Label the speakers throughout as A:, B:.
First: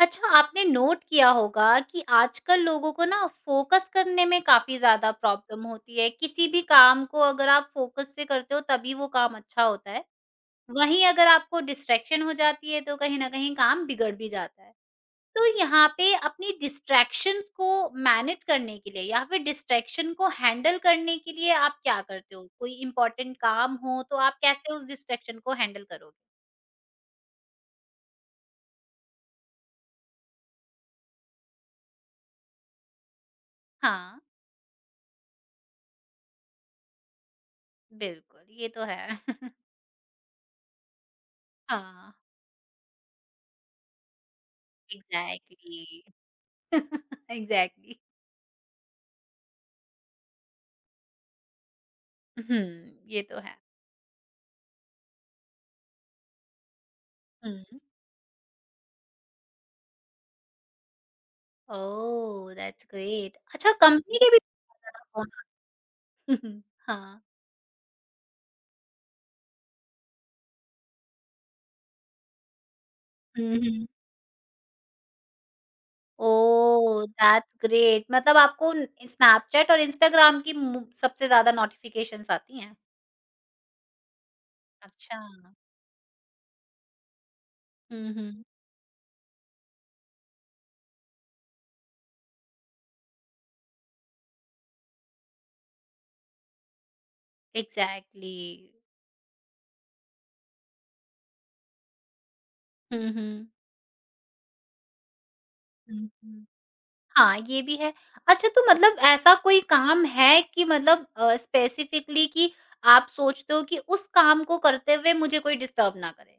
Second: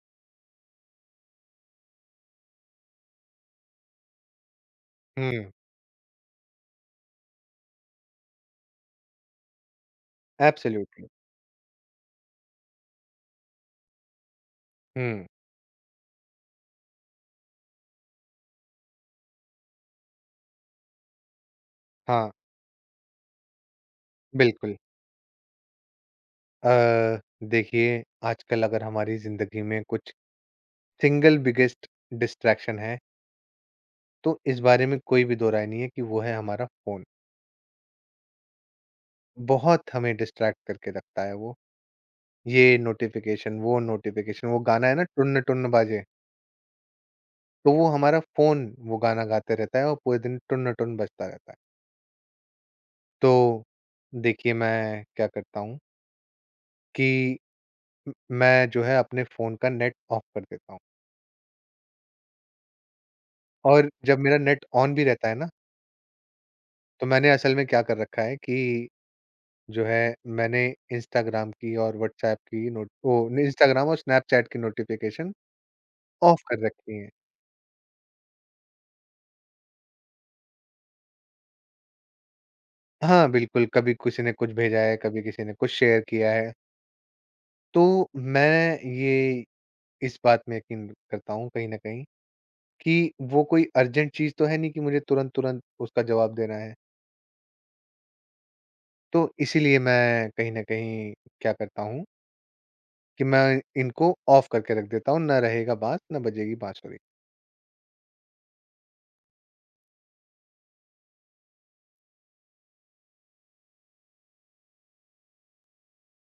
A: अच्छा, आपने नोट किया होगा कि आजकल लोगों को ना फ़ोकस करने में काफ़ी ज़्यादा
B: हुँ,
A: प्रॉब्लम होती है। किसी भी काम को अगर आप फ़ोकस से करते हो तभी वो काम अच्छा होता है। वहीं
B: एब्सोल्युटली।
A: अगर आपको डिस्ट्रैक्शन हो जाती है तो कहीं न कहीं काम बिगड़ भी जाता है।
B: हुँ,
A: तो यहाँ पे अपनी डिस्ट्रैक्शंस को मैनेज करने के लिए या फिर डिस्ट्रैक्शन को हैंडल करने के लिए आप क्या
B: हाँ,
A: करते हो? कोई इम्पोर्टेंट काम हो तो आप कैसे
B: बिल्कुल।
A: उस डिस्ट्रैक्शन को हैंडल करोगे?
B: अ, देखिए आजकल अगर हमारी ज़िंदगी में कुछ सिंगल बिगेस्ट डिस्ट्रैक्शन है,
A: हाँ,
B: तो इस बारे में कोई भी दो राय नहीं है कि वो है हमारा फ़ोन।
A: बिल्कुल ये तो है।
B: बहुत हमें डिस्ट्रैक्ट करके रखता है वो।
A: हाँ।
B: ये नोटिफ़िकेशन, वो गाना है ना टुन्न टुन्न
A: एग्ज़ैक्टली।
B: बाजे, तो वो
A: एग्ज़ैक्टली।
B: हमारा फ़ोन वो गाना गाते रहता है और पूरे दिन टुन्न टुन्न बजता रहता है।
A: हुँ, ये तो है।
B: तो देखिए मैं क्या करता हूँ कि
A: हुँ।
B: म मैं जो है अपने फ़ोन का नेट ऑफ कर देता हूँ।
A: ओह! That's great. अच्छा
B: और जब
A: कंपनी के
B: मेरा
A: भी।
B: नेट ऑन भी रहता है ना, तो
A: हाँ।
B: मैंने असल में क्या कर रखा है कि जो है मैंने इंस्टाग्राम की और व्हाट्सऐप की नोट ओ,
A: हुँ, हुँ।
B: इंस्टाग्राम और स्नैपचैट की नोटिफ़िकेशन ऑफ कर रखी
A: ओह!
B: हैं।
A: दैट्स ग्रेट, मतलब आपको न स्नैपचैट और इंस्टाग्राम की मु सबसे ज़्यादा नोटिफ़िकेशंस आती हैं?
B: हाँ, बिल्कुल, कभी किसी ने कुछ भेजा है,
A: अच्छा।
B: कभी किसी ने कुछ शेयर किया है। तो
A: हुँ, हुँ।
B: मैं ये इस बात में यकीन करता हूँ कहीं न कहीं कि वो कोई अर्जेंट चीज़ तो है नहीं कि मुझे तुरंत-तुरंत उसका जवाब देना है।
A: एग्ज़ैक्टली।
B: तो इसीलिए मैं कहीं न कहीं क्या करता हूँ
A: हुँ,
B: कि
A: हुँ।
B: मैं इनको ऑफ करके रख देता हूँ, ना रहेगा
A: हुँ,
B: बाँस, ना
A: हुँ।
B: बजेगी बाँसुरी।
A: हाँ, ये भी है। अच्छा, तो मतलब ऐसा कोई काम है कि मतलब स्पेसिफिकली कि आप सोचते हो कि उस काम को करते हुए मुझे कोई डिस्टर्ब ना करे?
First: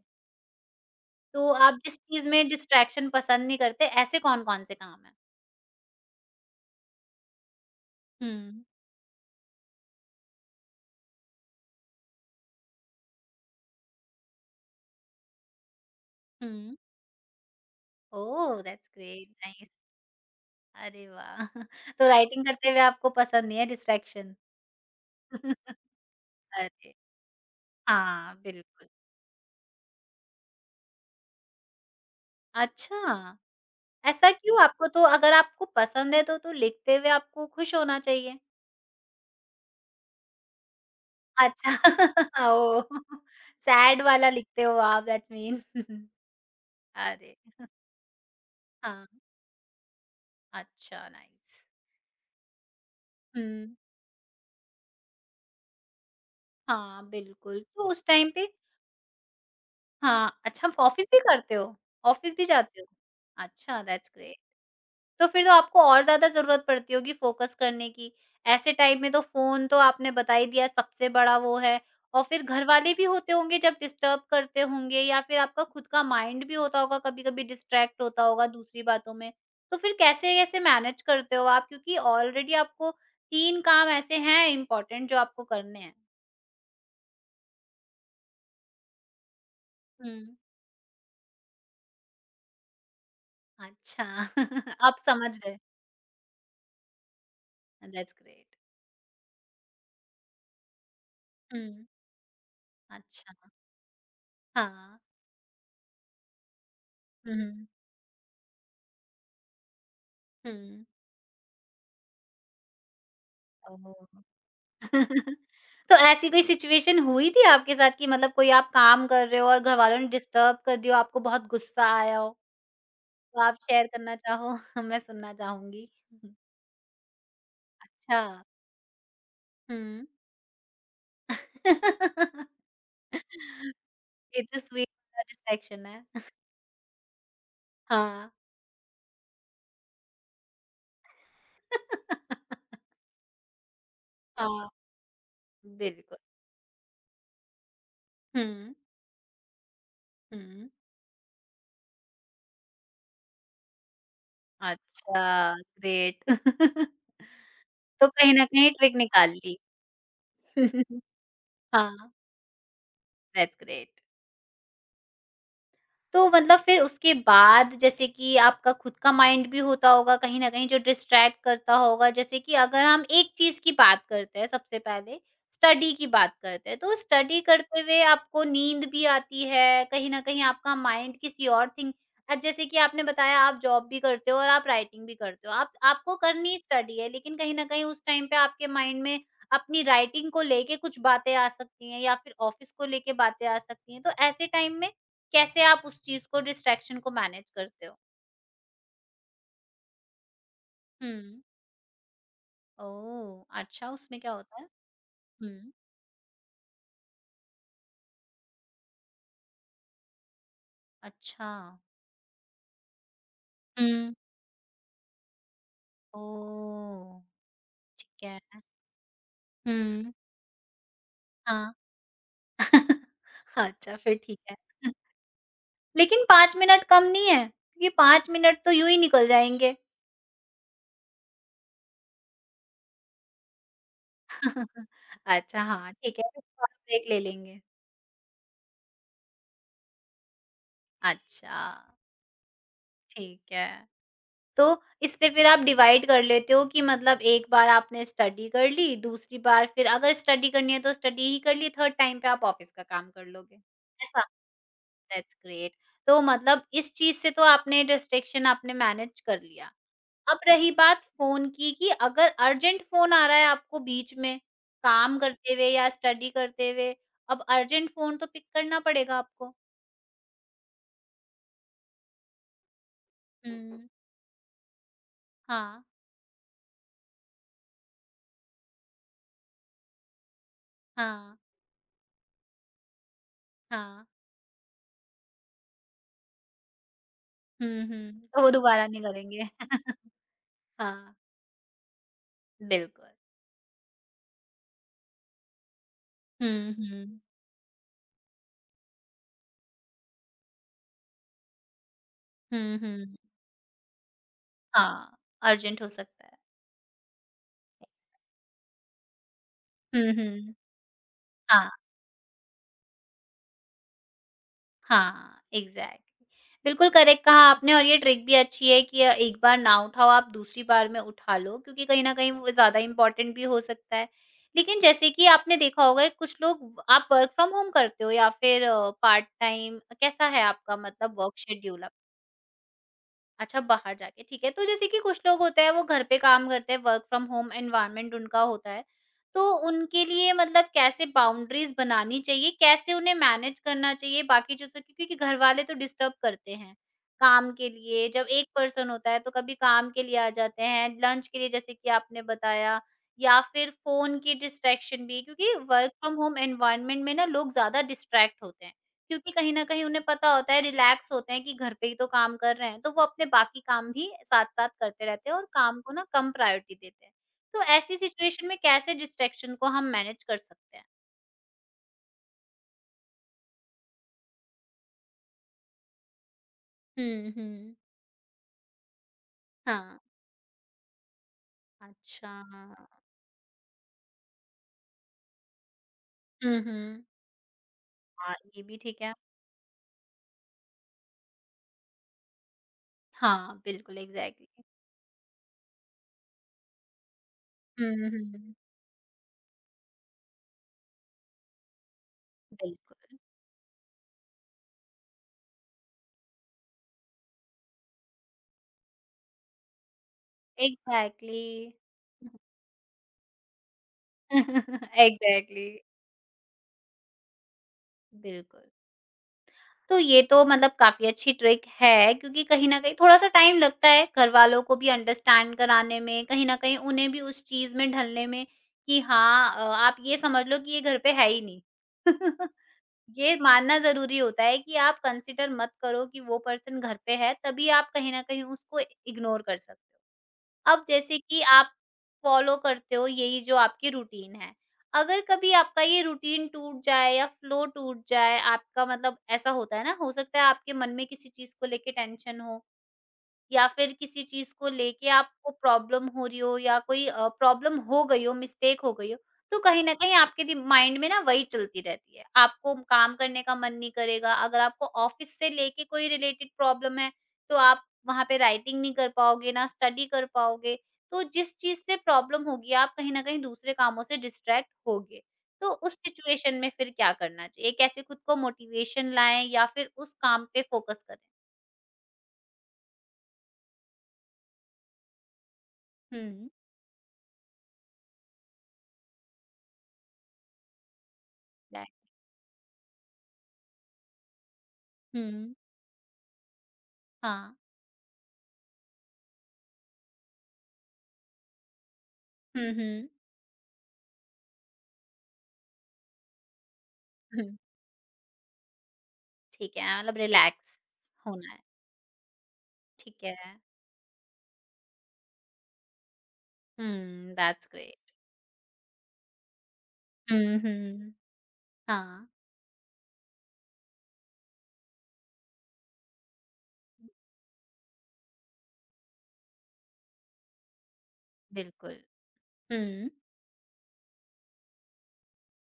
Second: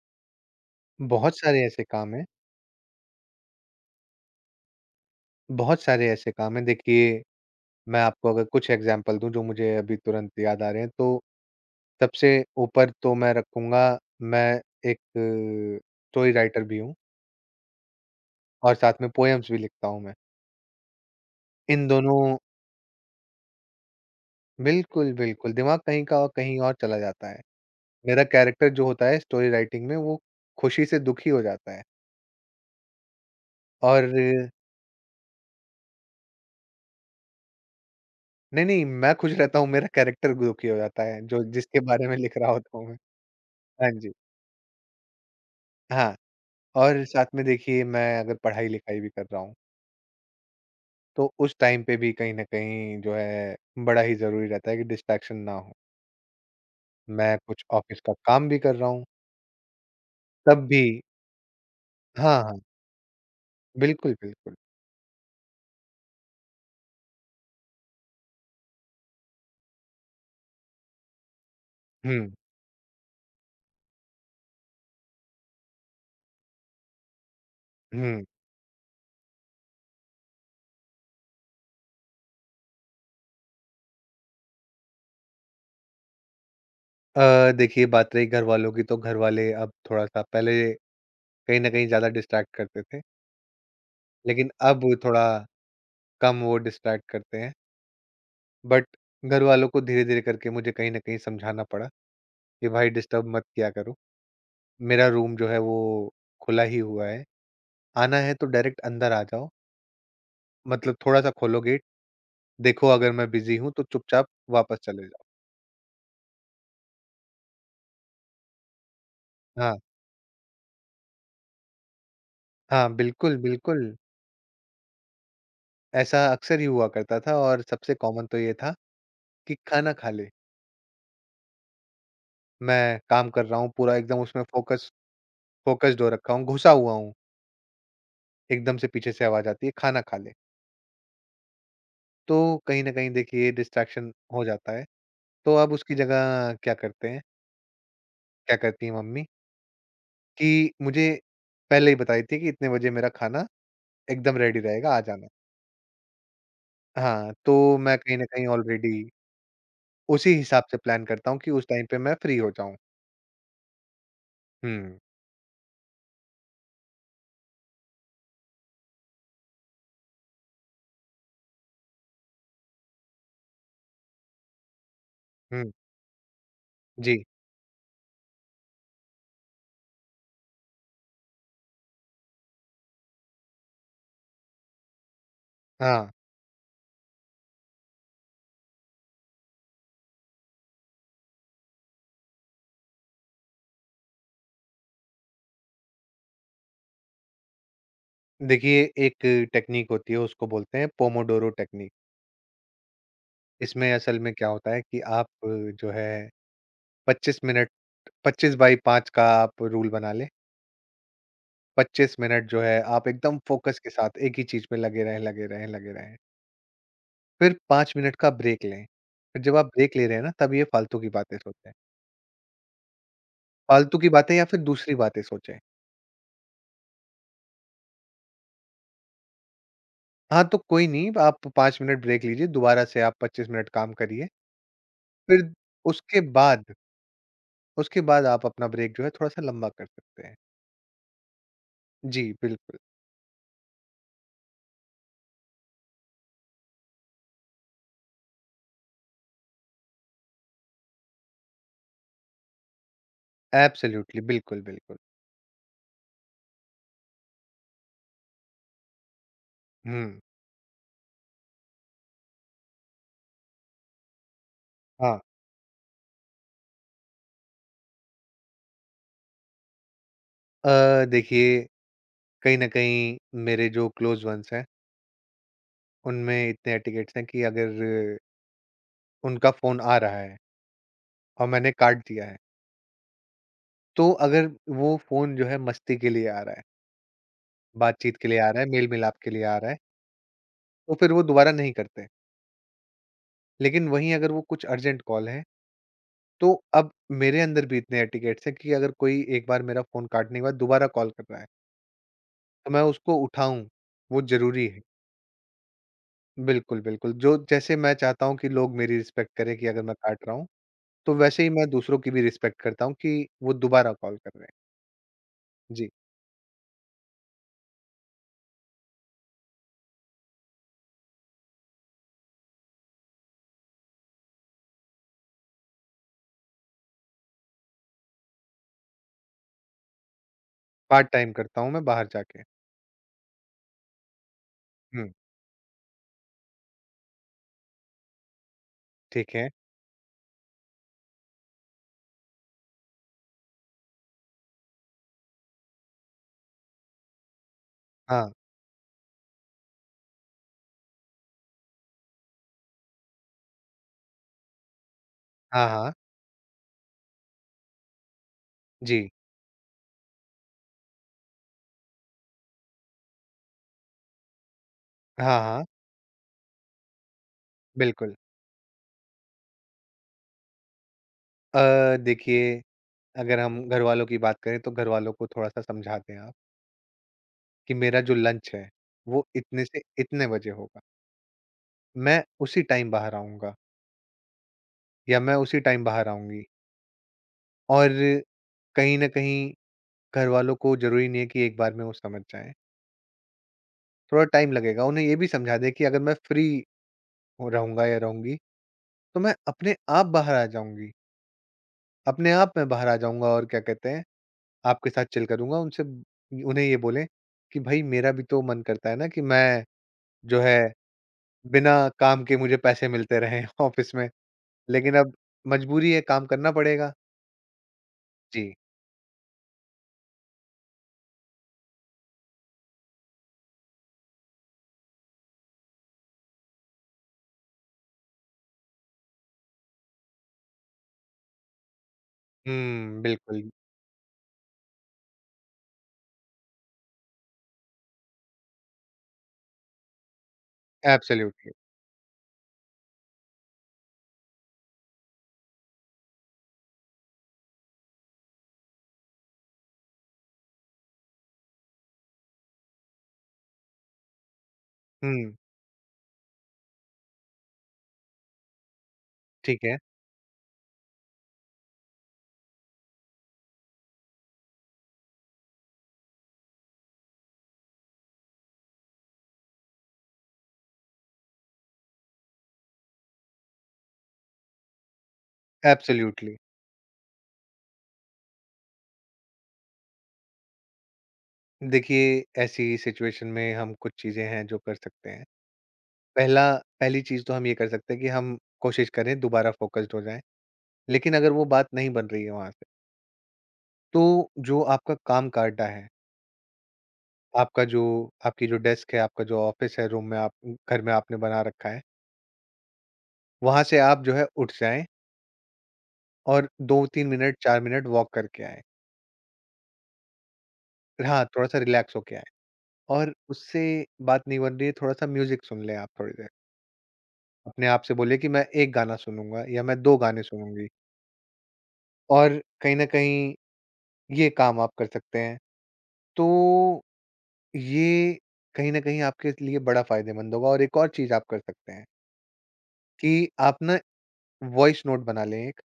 B: बहुत
A: तो
B: सारे
A: आप
B: ऐसे
A: जिस
B: काम हैं
A: चीज़ में डिस्ट्रैक्शन पसंद नहीं करते, ऐसे कौन-कौन से काम हैं?
B: बहुत सारे ऐसे काम हैं, देखिए मैं आपको अगर
A: हुँ,
B: कुछ एग्ज़ाम्पल दूँ, जो मुझे अभी तुरंत याद आ रहे हैं, तो सबसे ऊपर तो मैं रखूँगा, मैं एक स्टोरी राइटर
A: हुँ।
B: भी हूँ
A: ओह!
B: और
A: दैट्स
B: साथ में
A: ग्रेट,
B: पोएम्स भी
A: नाइस।
B: लिखता हूँ मैं।
A: अरे वाह!
B: इन
A: तो
B: दोनों
A: राइटिंग करते हुए आपको पसंद नहीं है डिस्ट्रैक्शन?
B: बिल्कुल, बिल्कुल, दिमाग कहीं का और कहीं और
A: अरे!
B: चला जाता है। मेरा
A: हाँ,
B: कैरेक्टर जो
A: बिल्कुल।
B: होता है स्टोरी राइटिंग में, वो खुशी से दुखी हो जाता है
A: अच्छा,
B: और
A: ऐसा क्यों? आपको तो अगर आपको पसंद है तो लिखते हुए आपको खुश होना चाहिए।
B: नहीं, नहीं, मैं खुश रहता हूँ, मेरा कैरेक्टर दुखी हो जाता है, जो
A: अच्छा।
B: जिसके बारे में लिख रहा होता
A: ओह!
B: हूँ मैं। हाँ
A: सैड
B: जी,
A: वाला लिखते हो आप, दैट मीन।
B: हाँ, और साथ
A: अरे!
B: में देखिए मैं अगर पढ़ाई-लिखाई
A: हाँ,
B: भी कर रहा हूँ,
A: अच्छा,
B: तो उस
A: नाइस।
B: टाइम पे भी कहीं न कहीं जो
A: हुँ,
B: है, बड़ा ही ज़रूरी रहता है कि डिस्ट्रैक्शन ना हो।
A: हाँ,
B: मैं
A: बिल्कुल।
B: कुछ
A: तो
B: ऑफ़िस
A: उस
B: का
A: टाइम पे
B: काम भी कर रहा हूँ,
A: हाँ,
B: तब
A: अच्छा, आप
B: भी
A: ऑफ़िस भी करते हो? ऑफ़िस
B: हाँ,
A: भी
B: हाँ,
A: जाते हो? अच्छा, दैट्स
B: बिल्कुल,
A: ग्रेट।
B: बिल्कुल।
A: तो फिर तो आपको और ज़्यादा ज़रूरत पड़ती होगी फ़ोकस करने की। ऐसे टाइम में तो फ़ोन तो आपने बता ही दिया सबसे बड़ा वो है, और
B: हुँ,
A: फिर घरवाले भी होते होंगे जब डिस्टर्ब करते होंगे, या फिर आपका खुद का माइंड भी होता होगा कभी-कभी, डिस्ट्रैक्ट
B: हुँ।
A: होता होगा दूसरी बातों में। तो फिर कैसे-कैसे मैनेज करते हो आप? क्योंकि ऑलरेडी आपको 3 काम ऐसे हैं इम्पोर्टेंट जो आपको करने हैं।
B: देखिए बात रही घरवालों की, तो घरवाले अब
A: हुँ,
B: थोड़ा-सा पहले कहीं न कहीं ज़्यादा डिस्ट्रैक्ट करते थे,
A: अच्छा।
B: लेकिन अब
A: आप
B: थोड़ा
A: समझ गए।
B: कम वो डिस्ट्रैक्ट करते हैं।
A: That's great.
B: बट घरवालों को धीरे-धीरे करके मुझे कहीं न कहीं
A: हुँ,
B: समझाना पड़ा कि भाई डिस्टर्ब
A: अच्छा।
B: मत किया करो।
A: हाँ।
B: मेरा रूम जो है वो खुला ही हुआ है।
A: हुँ,
B: आना है तो डायरेक्ट अंदर आ जाओ।
A: हुँ।
B: मतलब थोड़ा-सा खोलो गेट, देखो अगर मैं बिज़ी हूँ तो चुपचाप
A: ओह!
B: वापस चले जाओ।
A: तो ऐसी कोई सिचुएशन हुई थी आपके साथ कि मतलब कोई आप काम कर रहे हो और
B: हाँ,
A: घरवालों ने डिस्टर्ब कर दिया हो, आपको बहुत गुस्सा आया हो?
B: हाँ, बिल्कुल,
A: तो आप शेयर
B: बिल्कुल।
A: करना चाहो? मैं सुनना चाहूँगी।
B: ऐसा अक्सर ही हुआ करता था और सबसे
A: अच्छा।
B: कॉमन तो ये था कि खाना
A: हुँ।
B: खा ले। मैं काम कर रहा हूँ पूरा एकदम उसमें
A: ये तो स्वीट सैटिस्फैक्शन
B: फ़ोकस्ड
A: है।
B: हो रखा हूँ, घुसा हुआ हूँ।
A: हाँ।
B: एकदम से पीछे से आवाज़ आती है, खाना खा ले। तो कहीं न कहीं देखिए ये डिस्ट्रैक्शन हो
A: हाँ,
B: जाता है। तो आप उसकी
A: बिल्कुल।
B: जगह
A: हुँ,
B: क्या करती हैं मम्मी
A: हुँ।
B: कि मुझे पहले ही बताई थी कि इतने बजे मेरा खाना एकदम रेडी रहेगा, आ
A: अच्छा,
B: जाना।
A: ग्रेट।
B: हाँ, तो मैं
A: तो
B: कहीं न
A: कहीं
B: कहीं
A: न कहीं
B: ऑलरेडी
A: ट्रिक निकाल ली।
B: उसी हिसाब से प्लान करता हूँ कि उस टाइम पे
A: हाँ,
B: मैं फ्री हो जाऊँ।
A: That's great.
B: हुँ,
A: तो मतलब फिर उसके बाद, जैसे कि आपका खुद का माइंड भी होता होगा कहीं न कहीं जो डिस्ट्रैक्ट करता होगा। जैसे कि अगर हम एक चीज़ की बात करते हैं सबसे पहले,
B: हुँ,
A: स्टडी की बात करते हैं। तो
B: जी,
A: स्टडी करते हुए आपको नींद भी आती है, कहीं न कहीं आपका माइंड किसी और थिंक जैसे कि आपने बताया आप जॉब भी करते हो और आप राइटिंग भी करते हो। आप
B: हाँ।
A: आपको करनी स्टडी है लेकिन कहीं न कहीं उस टाइम पे आपके माइंड में अपनी राइटिंग को लेके कुछ बातें आ सकती हैं या फिर ऑफ़िस को लेके बातें आ सकती हैं। तो ऐसे टाइम में कैसे आप उस चीज़ को डिस्ट्रैक्शन को मैनेज करते हो?
B: देखिए एक टेक्नीक होती है उसको बोलते हैं
A: हुँ।
B: Pomodoro technique.
A: ओह! अच्छा,
B: इसमें असल
A: उसमें
B: में
A: क्या
B: क्या
A: होता है?
B: होता है कि आप
A: हुँ,
B: जो है 25 मिनट 25 बाई 5 का आप रूल बना लें।
A: अच्छा।
B: 25 मिनट जो है आप एकदम फ़ोकस के
A: हुँ।
B: साथ एक ही चीज़ पे लगे रहें, लगे रहें, लगे रहें।
A: ओह!
B: फिर 5 मिनट
A: ठीक
B: का
A: है।
B: ब्रेक लें। फिर जब आप ब्रेक ले
A: हुँ,
B: रहे हैं ना, तब ये फ़ालतू की बातें सोचें।
A: हाँ। अच्छा,
B: फ़ालतू की
A: फिर
B: बातें
A: ठीक
B: या
A: है।
B: फिर दूसरी बातें सोचें।
A: लेकिन 5 मिनट कम नहीं है, क्योंकि 5 मिनट तो यूँ ही निकल जाएँगे।
B: हाँ, तो कोई नहीं, आप 5 मिनट ब्रेक लीजिए, दोबारा से आप 25 मिनट काम करिए। फिर
A: अच्छा हाँ, ठीक
B: उसके
A: है, फिर
B: बाद
A: थोड़ा ब्रेक ले लेंगे।
B: उसके बाद आप अपना ब्रेक जो है थोड़ा-सा लंबा कर सकते हैं।
A: अच्छा,
B: जी, बिल्कुल।
A: ठीक है। तो इससे फिर आप डिवाइड कर लेते हो कि मतलब एक बार आपने स्टडी कर ली, दूसरी बार फिर अगर स्टडी करनी है तो स्टडी ही कर ली, थर्ड टाइम पे आप ऑफ़िस का काम कर लोगे।
B: एब्सोल्यूटली,
A: ऐसा?
B: बिल्कुल, बिल्कुल।
A: That's great. तो मतलब इस चीज़ से तो आपने मैनेज कर लिया।
B: हुँ,
A: अब रही बात फ़ोन की कि अगर अर्जेंट फ़ोन आ रहा है आपको बीच में, काम
B: हाँ।
A: करते हुए या स्टडी करते हुए, अब अर्जेंट फ़ोन तो पिक करना पड़ेगा आपको।
B: देखिए, कहीं न कहीं मेरे
A: हुँ,
B: जो क्लोज़ वन्स हैं,
A: हाँ,
B: उनमें इतने एटिकेट्स हैं कि अगर उनका फ़ोन आ रहा है
A: हाँ,
B: और मैंने काट दिया है
A: हाँ।
B: तो अगर वो फ़ोन जो है मस्ती के लिए आ रहा है,
A: हुँ, हुँ।
B: बातचीत के लिए
A: तो
B: आ
A: वो
B: रहा है,
A: दोबारा नहीं
B: मेल-मिलाप के
A: करेंगे।
B: लिए आ रहा है, तो फिर
A: हाँ।
B: वो दोबारा नहीं करते।
A: बिल्कुल।
B: लेकिन वहीं अगर वो कुछ अर्जेंट कॉल है, तो
A: हुँ,
B: अब
A: हुँ।
B: मेरे अंदर भी इतने एटिकेट्स हैं कि अगर कोई एक बार मेरा फ़ोन काटने के बाद दोबारा कॉल कर रहा है, तो
A: हुँ,
B: मैं उसको
A: हुँ।
B: उठाऊँ, वो ज़रूरी है।
A: हाँ, अर्जेंट हो सकता है।
B: बिल्कुल, बिल्कुल, जो जैसे मैं चाहता हूँ कि लोग मेरी रिस्पेक्ट करें कि अगर मैं
A: हुँ,
B: काट रहा हूँ,
A: हुँ।
B: तो वैसे ही मैं
A: हाँ,
B: दूसरों की भी रिस्पेक्ट करता हूँ कि वो दोबारा कॉल कर रहे हैं।
A: हाँ,
B: जी,
A: एग्ज़ैक्टली। बिल्कुल करेक्ट कहा आपने, और ये ट्रिक भी अच्छी है कि एक बार ना उठाओ आप, दूसरी बार में उठा लो, क्योंकि कहीं न कहीं वो ज़्यादा इम्पोर्टेंट भी हो सकता है। लेकिन जैसे कि आपने देखा होगा कुछ लोग आप वर्क फ्रॉम होम करते हो या फिर पार्ट टाइम, कैसा है आपका
B: पार्ट
A: मतलब
B: टाइम
A: वर्क
B: करता हूँ मैं
A: शेड्यूल?
B: बाहर जाके।
A: अच्छा, बाहर जाके, ठीक है। तो जैसे कि
B: हुँ,
A: कुछ लोग होते हैं वो घर पे काम करते हैं, वर्क फ्रॉम होम एनवायरनमेंट उनका होता है।
B: ठीक
A: तो
B: है।
A: उनके लिए मतलब कैसे बाउंड्रीज़ बनानी चाहिए? कैसे उन्हें मैनेज करना चाहिए बाकी चीज़ों की? क्योंकि घर वाले तो डिस्टर्ब करते हैं, काम के लिए जब
B: हाँ,
A: एक पर्सन होता है तो कभी काम के लिए आ जाते हैं, लंच के लिए जैसे कि आपने बताया, या फिर फ़ोन की डिस्ट्रैक्शन भी, क्योंकि
B: हाँ,
A: वर्क
B: हाँ।
A: फ्रॉम होम एनवायरनमेंट में ना लोग ज़्यादा डिस्ट्रैक्ट होते हैं।
B: जी।
A: क्योंकि कहीं न कहीं उन्हें पता होता है, रिलैक्स होते हैं कि घर पे ही तो काम कर रहे हैं, तो वो अपने बाकी काम भी साथ-साथ करते
B: हाँ,
A: रहते हैं और
B: हाँ,
A: काम को ना कम प्रायोरिटी देते हैं। तो ऐसी
B: बिल्कुल।
A: सिचुएशन में कैसे डिस्ट्रैक्शन को हम मैनेज कर सकते हैं?
B: देखिए अगर हम घरवालों की बात करें तो घरवालों को थोड़ा-सा समझा दें आप
A: हुँ,
B: कि
A: हुँ।
B: मेरा जो लंच है, वो इतने से
A: हाँ।
B: इतने बजे होगा। मैं
A: अच्छा,
B: उसी
A: हाँ।
B: टाइम बाहर आऊँगा या मैं उसी टाइम बाहर आऊँगी
A: हुँ, हुँ।
B: और
A: हाँ, ये भी
B: कहीं
A: ठीक
B: न
A: है।
B: कहीं घरवालों को ज़रूरी नहीं है कि एक बार में वो समझ जाएँ,
A: हाँ, बिल्कुल
B: थोड़ा
A: एग्ज़ैक्टली।
B: टाइम लगेगा। उन्हें ये भी समझा दें कि अगर मैं फ्री हो रहूँगा
A: हुँ,
B: या रहूँगी,
A: हुँ।
B: तो मैं अपने आप बाहर आ जाऊँगी, अपने आप मैं बाहर आ
A: बिल्कुल।
B: जाऊँगा और क्या कहते हैं आपके साथ चिल करूँगा, उन्हें ये बोलें कि भाई मेरा भी तो मन करता है ना कि मैं जो है
A: एग्ज़ैक्टली।
B: बिना काम के मुझे पैसे मिलते रहें ऑफ़िस में, लेकिन अब
A: एग्ज़ैक्टली।
B: मजबूरी है काम करना पड़ेगा। जी।
A: बिल्कुल। तो ये तो मतलब काफ़ी अच्छी ट्रिक है, क्योंकि कहीं न कहीं थोड़ा-सा टाइम लगता है घरवालों को भी अंडरस्टैंड कराने में, कहीं न कहीं उन्हें भी उस चीज़ में ढलने में कि हाँ आप ये समझ लो कि ये घर पे है ही नहीं।
B: हुँ,
A: ये
B: बिल्कुल,
A: मानना ज़रूरी होता है कि आप कंसिडर मत करो कि वो पर्सन घर पे है, तभी आप कहीं न कहीं उसको इग्नोर कर सकते हो। अब जैसे कि
B: एब्सोल्यूटली।
A: आप फ़ॉलो करते हो यही जो आपकी रूटीन है, अगर कभी आपका ये रूटीन टूट जाए या फ़्लो टूट जाए, आपका मतलब ऐसा होता है ना, हो सकता है आपके मन में किसी चीज़ को लेके टेंशन हो या फिर किसी चीज को लेके
B: हुँ,
A: आपको प्रॉब्लम हो रही हो या कोई प्रॉब्लम हो गई हो, मिस्टेक हो गई हो, तो
B: ठीक है,
A: कहीं ना कहीं आपके माइंड में ना वही चलती रहती है, आपको काम करने का मन नहीं करेगा। अगर आपको ऑफिस से लेके कोई रिलेटेड प्रॉब्लम है तो आप वहां पे राइटिंग नहीं कर पाओगे ना स्टडी कर पाओगे। तो जिस चीज से प्रॉब्लम होगी आप कहीं ना कहीं दूसरे कामों से डिस्ट्रैक्ट होगे। तो उस
B: एब्सोल्यूटली।
A: सिचुएशन में फिर क्या करना चाहिए, कैसे खुद को मोटिवेशन लाएं या फिर उस काम पे फोकस करें?
B: देखिए, ऐसी सिचुएशन में हम कुछ चीज़ें हैं जो कर सकते हैं। पहला
A: हम्म,
B: पहली चीज़ तो हम ये कर सकते हैं कि हम कोशिश करें दोबारा फ़ोकस्ड हो जाएँ, लेकिन अगर वो बात नहीं बन रही है वहाँ से, तो जो आपका
A: लाएं,
B: काम-काटा है
A: हाँ।
B: आपका जो आपकी जो डेस्क है, आपका जो ऑफ़िस है, रूम में आप घर में आपने बना रखा है,
A: हुँ, हुँ।
B: वहाँ से आप जो है उठ जाएँ और 2-3 मिनट,
A: हुँ।
B: 4 मिनट वॉक करके आएँ।
A: ठीक है, मतलब रिलैक्स
B: हाँ,
A: होना
B: थोड़ा-सा
A: है,
B: रिलैक्स होके आएँ और
A: ठीक है।
B: उससे बात नहीं बन रही है, थोड़ा-सा म्यूज़िक सुन लें आप थोड़ी देर।
A: हुँ,
B: अपने
A: दैट्स
B: आप से
A: ग्रेट।
B: बोलिए कि मैं 1 गाना सुनूँगा या मैं 2 गाने
A: हुँ,
B: सुनूँगी
A: हुँ। हाँ,
B: और कहीं न कहीं ये काम आप कर सकते हैं। तो ये कहीं न कहीं आपके लिए बड़ा फ़ायदेमंद होगा और एक और चीज़ आप कर सकते हैं
A: बिल्कुल। हुँ,
B: कि आप ना वॉइस नोट बना लें एक।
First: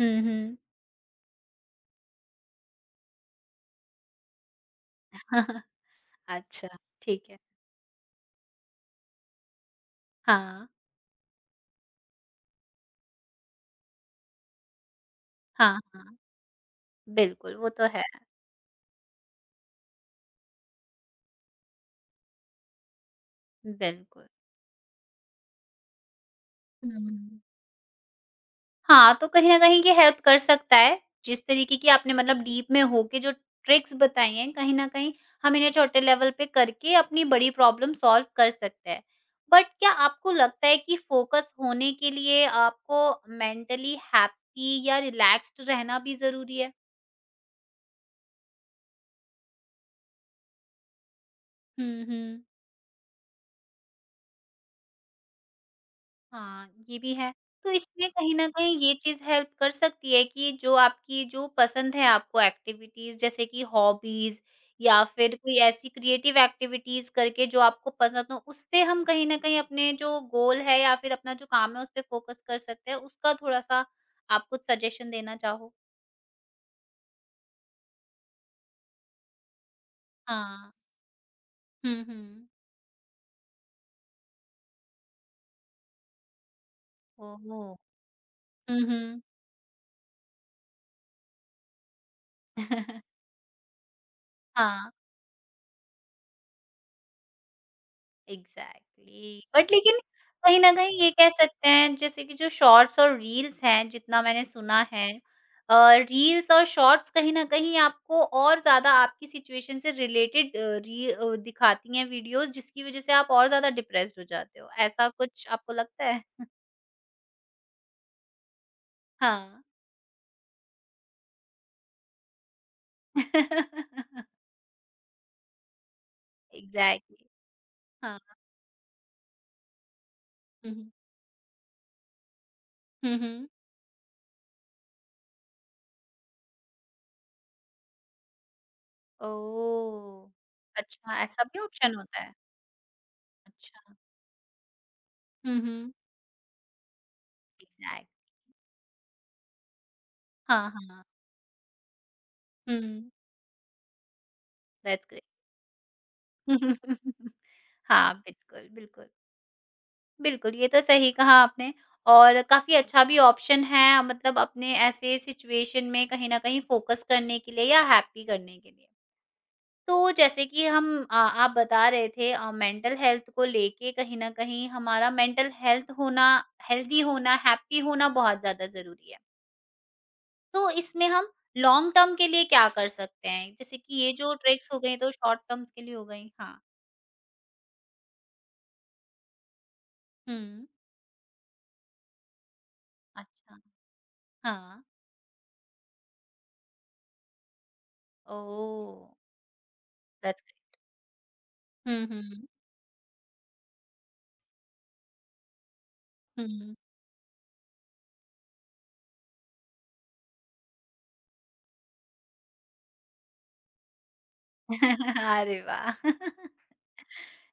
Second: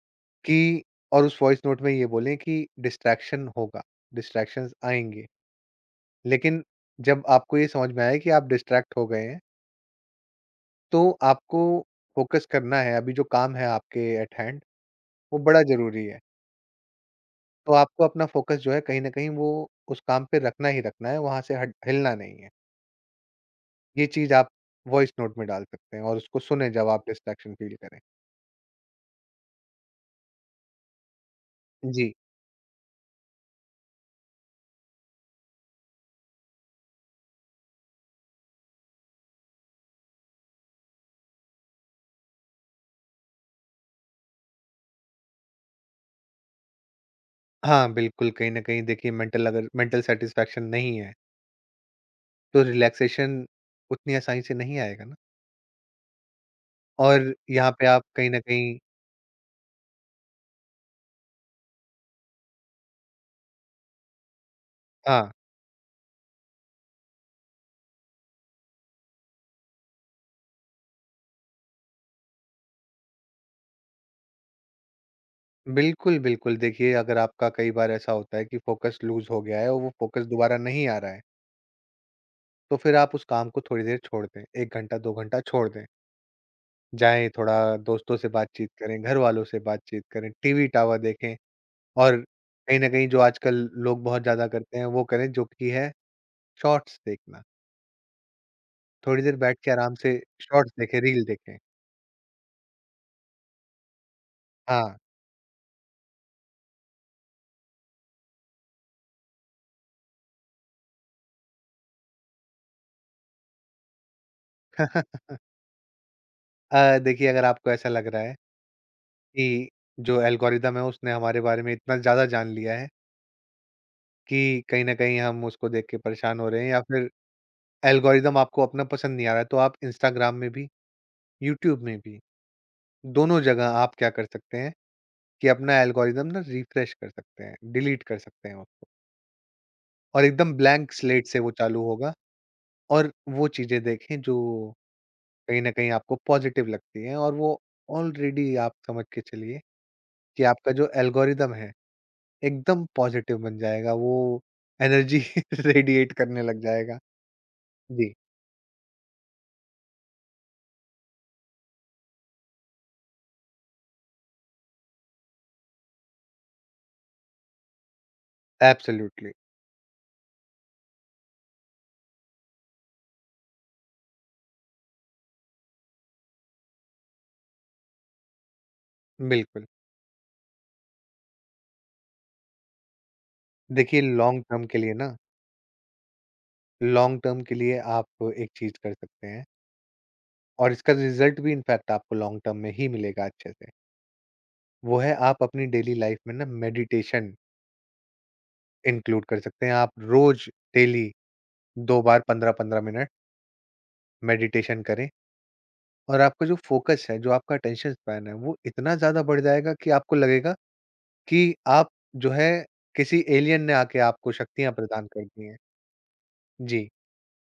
A: हुँ, हुँ।
B: कि और उस वॉइस नोट में ये बोलें कि डिस्ट्रैक्शन होगा, डिस्ट्रैक्शंस आएँगे। लेकिन
A: अच्छा,
B: जब
A: ठीक है।
B: आपको ये समझ में आए कि आप डिस्ट्रैक्ट हो गए हैं,
A: हाँ,
B: तो आपको फ़ोकस करना है, अभी जो काम है आपके एट हैंड, वो बड़ा
A: हाँ,
B: ज़रूरी है।
A: बिल्कुल, वो
B: तो
A: तो है,
B: आपको अपना फ़ोकस जो है कहीं न कहीं वो उस काम पे रखना ही रखना है, वहाँ से हट हिलना नहीं है। ये
A: बिल्कुल।
B: चीज़ आप वॉइस नोट में डाल सकते हैं और उसको सुनें जब आप
A: हुँ।
B: डिस्ट्रैक्शन फ़ील करें।
A: हाँ, तो कहीं न कहीं ये हेल्प कर सकता है। जिस तरीके की
B: जी।
A: आपने मतलब डीप में होके जो ट्रिक्स बताई हैं, कहीं न कहीं हम इन्हें छोटे लेवल पे करके अपनी बड़ी प्रॉब्लम सॉल्व कर सकते हैं। बट क्या आपको लगता है कि फ़ोकस होने के लिए आपको मेंटली हैप्पी या रिलैक्स्ड रहना भी ज़रूरी है?
B: हाँ, बिल्कुल, कहीं न कहीं देखिए मेंटल अगर मेंटल सैटिस्फैक्शन नहीं है
A: हुँ, हुँ।
B: तो रिलैक्सेशन उतनी आसानी से नहीं आएगा ना।
A: हाँ, ये भी है।
B: और यहाँ
A: तो
B: पे आप
A: इसमें
B: कहीं
A: कहीं
B: न
A: न कहीं
B: कहीं
A: ये चीज़ हेल्प कर सकती है कि जो पसंद है आपको एक्टिविटीज़, जैसे कि हॉबीज़ या
B: हाँ,
A: फिर कोई ऐसी क्रिएटिव एक्टिविटीज़ करके जो आपको पसंद हो, उससे हम कहीं न कहीं अपने जो गोल है या फिर अपना जो काम है उस पे फ़ोकस कर सकते हैं, उसका थोड़ा-सा आप कुछ सजेशन देना चाहो?
B: बिल्कुल, बिल्कुल। देखिए, अगर आपका कई बार ऐसा होता है कि फ़ोकस लूज़ हो गया है और वो फ़ोकस दोबारा
A: हाँ।
B: नहीं आ रहा है,
A: हुँ, हुँ।
B: तो फिर आप उस काम को थोड़ी देर छोड़ दें। 1 घंटा, 2 घंटा छोड़ दें। जाएँ,
A: ओह!
B: थोड़ा दोस्तों से बातचीत
A: हुँ,
B: करें,
A: हुँ।
B: घरवालों से बातचीत करें, टीवी टावर देखें और कहीं न कहीं जो आजकल लोग बहुत ज़्यादा करते हैं,
A: हाँ।
B: वो करें, जो कि है शॉर्ट्स देखना। थोड़ी देर
A: एग्ज़ैक्टली।
B: बैठ के
A: बट
B: आराम
A: लेकिन
B: से
A: कहीं
B: शॉर्ट्स
A: न कहीं
B: देखें,
A: ये
B: रील
A: कह
B: देखें।
A: सकते हैं, जैसे कि जो शॉर्ट्स और रील्स हैं, जितना मैंने सुना
B: हाँ।
A: है, अ, रील्स और शॉर्ट्स कहीं न कहीं आपको और ज़्यादा आपकी सिचुएशन से रिलेटेड दिखाती हैं वीडियोज़, जिसकी वज़ह से आप और ज़्यादा डिप्रेस्ड हो जाते हो। ऐसा कुछ आपको लगता है?
B: देखिए अगर आपको ऐसा लग रहा है कि
A: हाँ।
B: जो एल्गोरिदम है उसने हमारे बारे में इतना ज़्यादा जान लिया है कि कहीं न कहीं हम उसको देख के परेशान हो रहे हैं या फिर
A: एग्ज़ैक्टली। हाँ।
B: एल्गोरिदम आपको अपना पसंद नहीं आ रहा है, तो आप इंस्टाग्राम में भी,
A: हुँ, हुँ।
B: यूट्यूब में भी,
A: हुँ,
B: दोनों
A: हुँ।
B: जगह आप क्या कर सकते हैं कि अपना एल्गोरिदम ना रिफ्रेश कर सकते हैं, डिलीट कर सकते हैं उसको और
A: ओह!
B: एकदम ब्लैंक
A: अच्छा,
B: स्लेट से
A: ऐसा
B: वो
A: भी
B: चालू
A: ऑप्शन
B: होगा
A: होता है?
B: और वो चीज़ें
A: अच्छा।
B: देखें जो कहीं
A: हुँ,
B: न कहीं
A: हुँ।
B: आपको पॉज़िटिव लगती हैं और वो
A: एग्ज़ैक्ट।
B: ऑलरेडी आप समझ के चलिए कि
A: हाँ,
B: आपका जो
A: हाँ।
B: एल्गोरिदम है
A: हुँ।
B: एकदम पॉजिटिव बन जाएगा, वो
A: दैट्स
B: एनर्जी
A: ग्रेट।
B: रेडिएट करने लग जाएगा। जी,
A: हाँ, बिल्कुल, बिल्कुल। बिल्कुल, ये तो सही कहा आपने, और काफ़ी अच्छा भी ऑप्शन है, मतलब अपने ऐसे सिचुएशन में कहीं न कहीं फ़ोकस करने के लिए या हैप्पी करने के लिए।
B: एब्सोल्युटली,
A: तो जैसे कि हम आप बता रहे थे मेंटल हेल्थ को लेके, कहीं न कहीं हमारा मेंटल हेल्थ होना, हेल्दी होना, हैप्पी होना बहुत ज़्यादा ज़रूरी है।
B: बिल्कुल।
A: तो इसमें हम लॉन्ग टर्म के लिए क्या कर सकते हैं? जैसे कि
B: देखिए
A: ये जो ट्रिक्स हो गई तो शॉर्ट टर्म्स के लिए हो गई। हाँ।
B: लॉन्ग टर्म के लिए आप एक चीज़ कर सकते हैं
A: हुँ,
B: और इसका रिज़ल्ट भी इनफैक्ट आपको लॉन्ग टर्म में ही मिलेगा अच्छे
A: अच्छा।
B: से।
A: हाँ,
B: वो है आप अपनी डेली लाइफ़ में ना मेडिटेशन
A: ओह!
B: इंक्लूड कर सकते हैं। आप
A: दैट्स
B: रोज़
A: ग्रेट।
B: डेली 2
A: हुँ,
B: बार
A: हुँ,
B: 15-15 मिनट मेडिटेशन करें और आपका जो
A: हुँ।
B: फ़ोकस है, जो आपका अटेंशन स्पैन है, वो इतना ज़्यादा बढ़ जाएगा कि आपको लगेगा कि आप जो है किसी एलियन ने आके आपको शक्तियाँ प्रदान कर दी हैं।
A: अरे वाह!
B: जी,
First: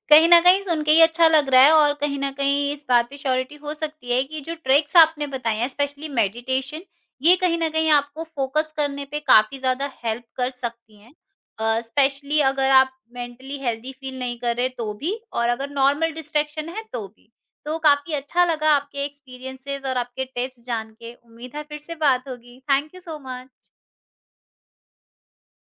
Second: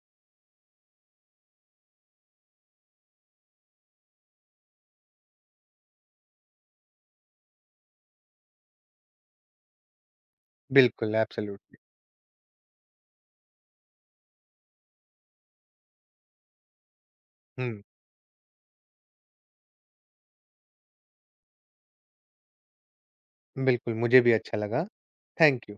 A: कहीं न कहीं सुन के ही अच्छा लग रहा है, और कहीं न कहीं इस बात पे श्योरिटी हो सकती है कि जो ट्रिक्स आपने बताई हैं, स्पेशली मेडिटेशन, ये कहीं न कहीं आपको फोकस करने पे काफ़ी ज़्यादा हेल्प कर सकती हैं।
B: बिल्कुल एब्सोल्युटली।
A: स्पेशली अगर आप मेंटली हेल्दी फील नहीं कर रहे तो भी, और अगर नॉर्मल डिस्ट्रैक्शन है तो भी। तो
B: हुँ,
A: काफ़ी अच्छा लगा आपके एक्सपीरियंसेस और आपके टिप्स जान के। उम्मीद है फिर से बात होगी। Thank you so much.
B: बिल्कुल मुझे भी अच्छा लगा। Thank you.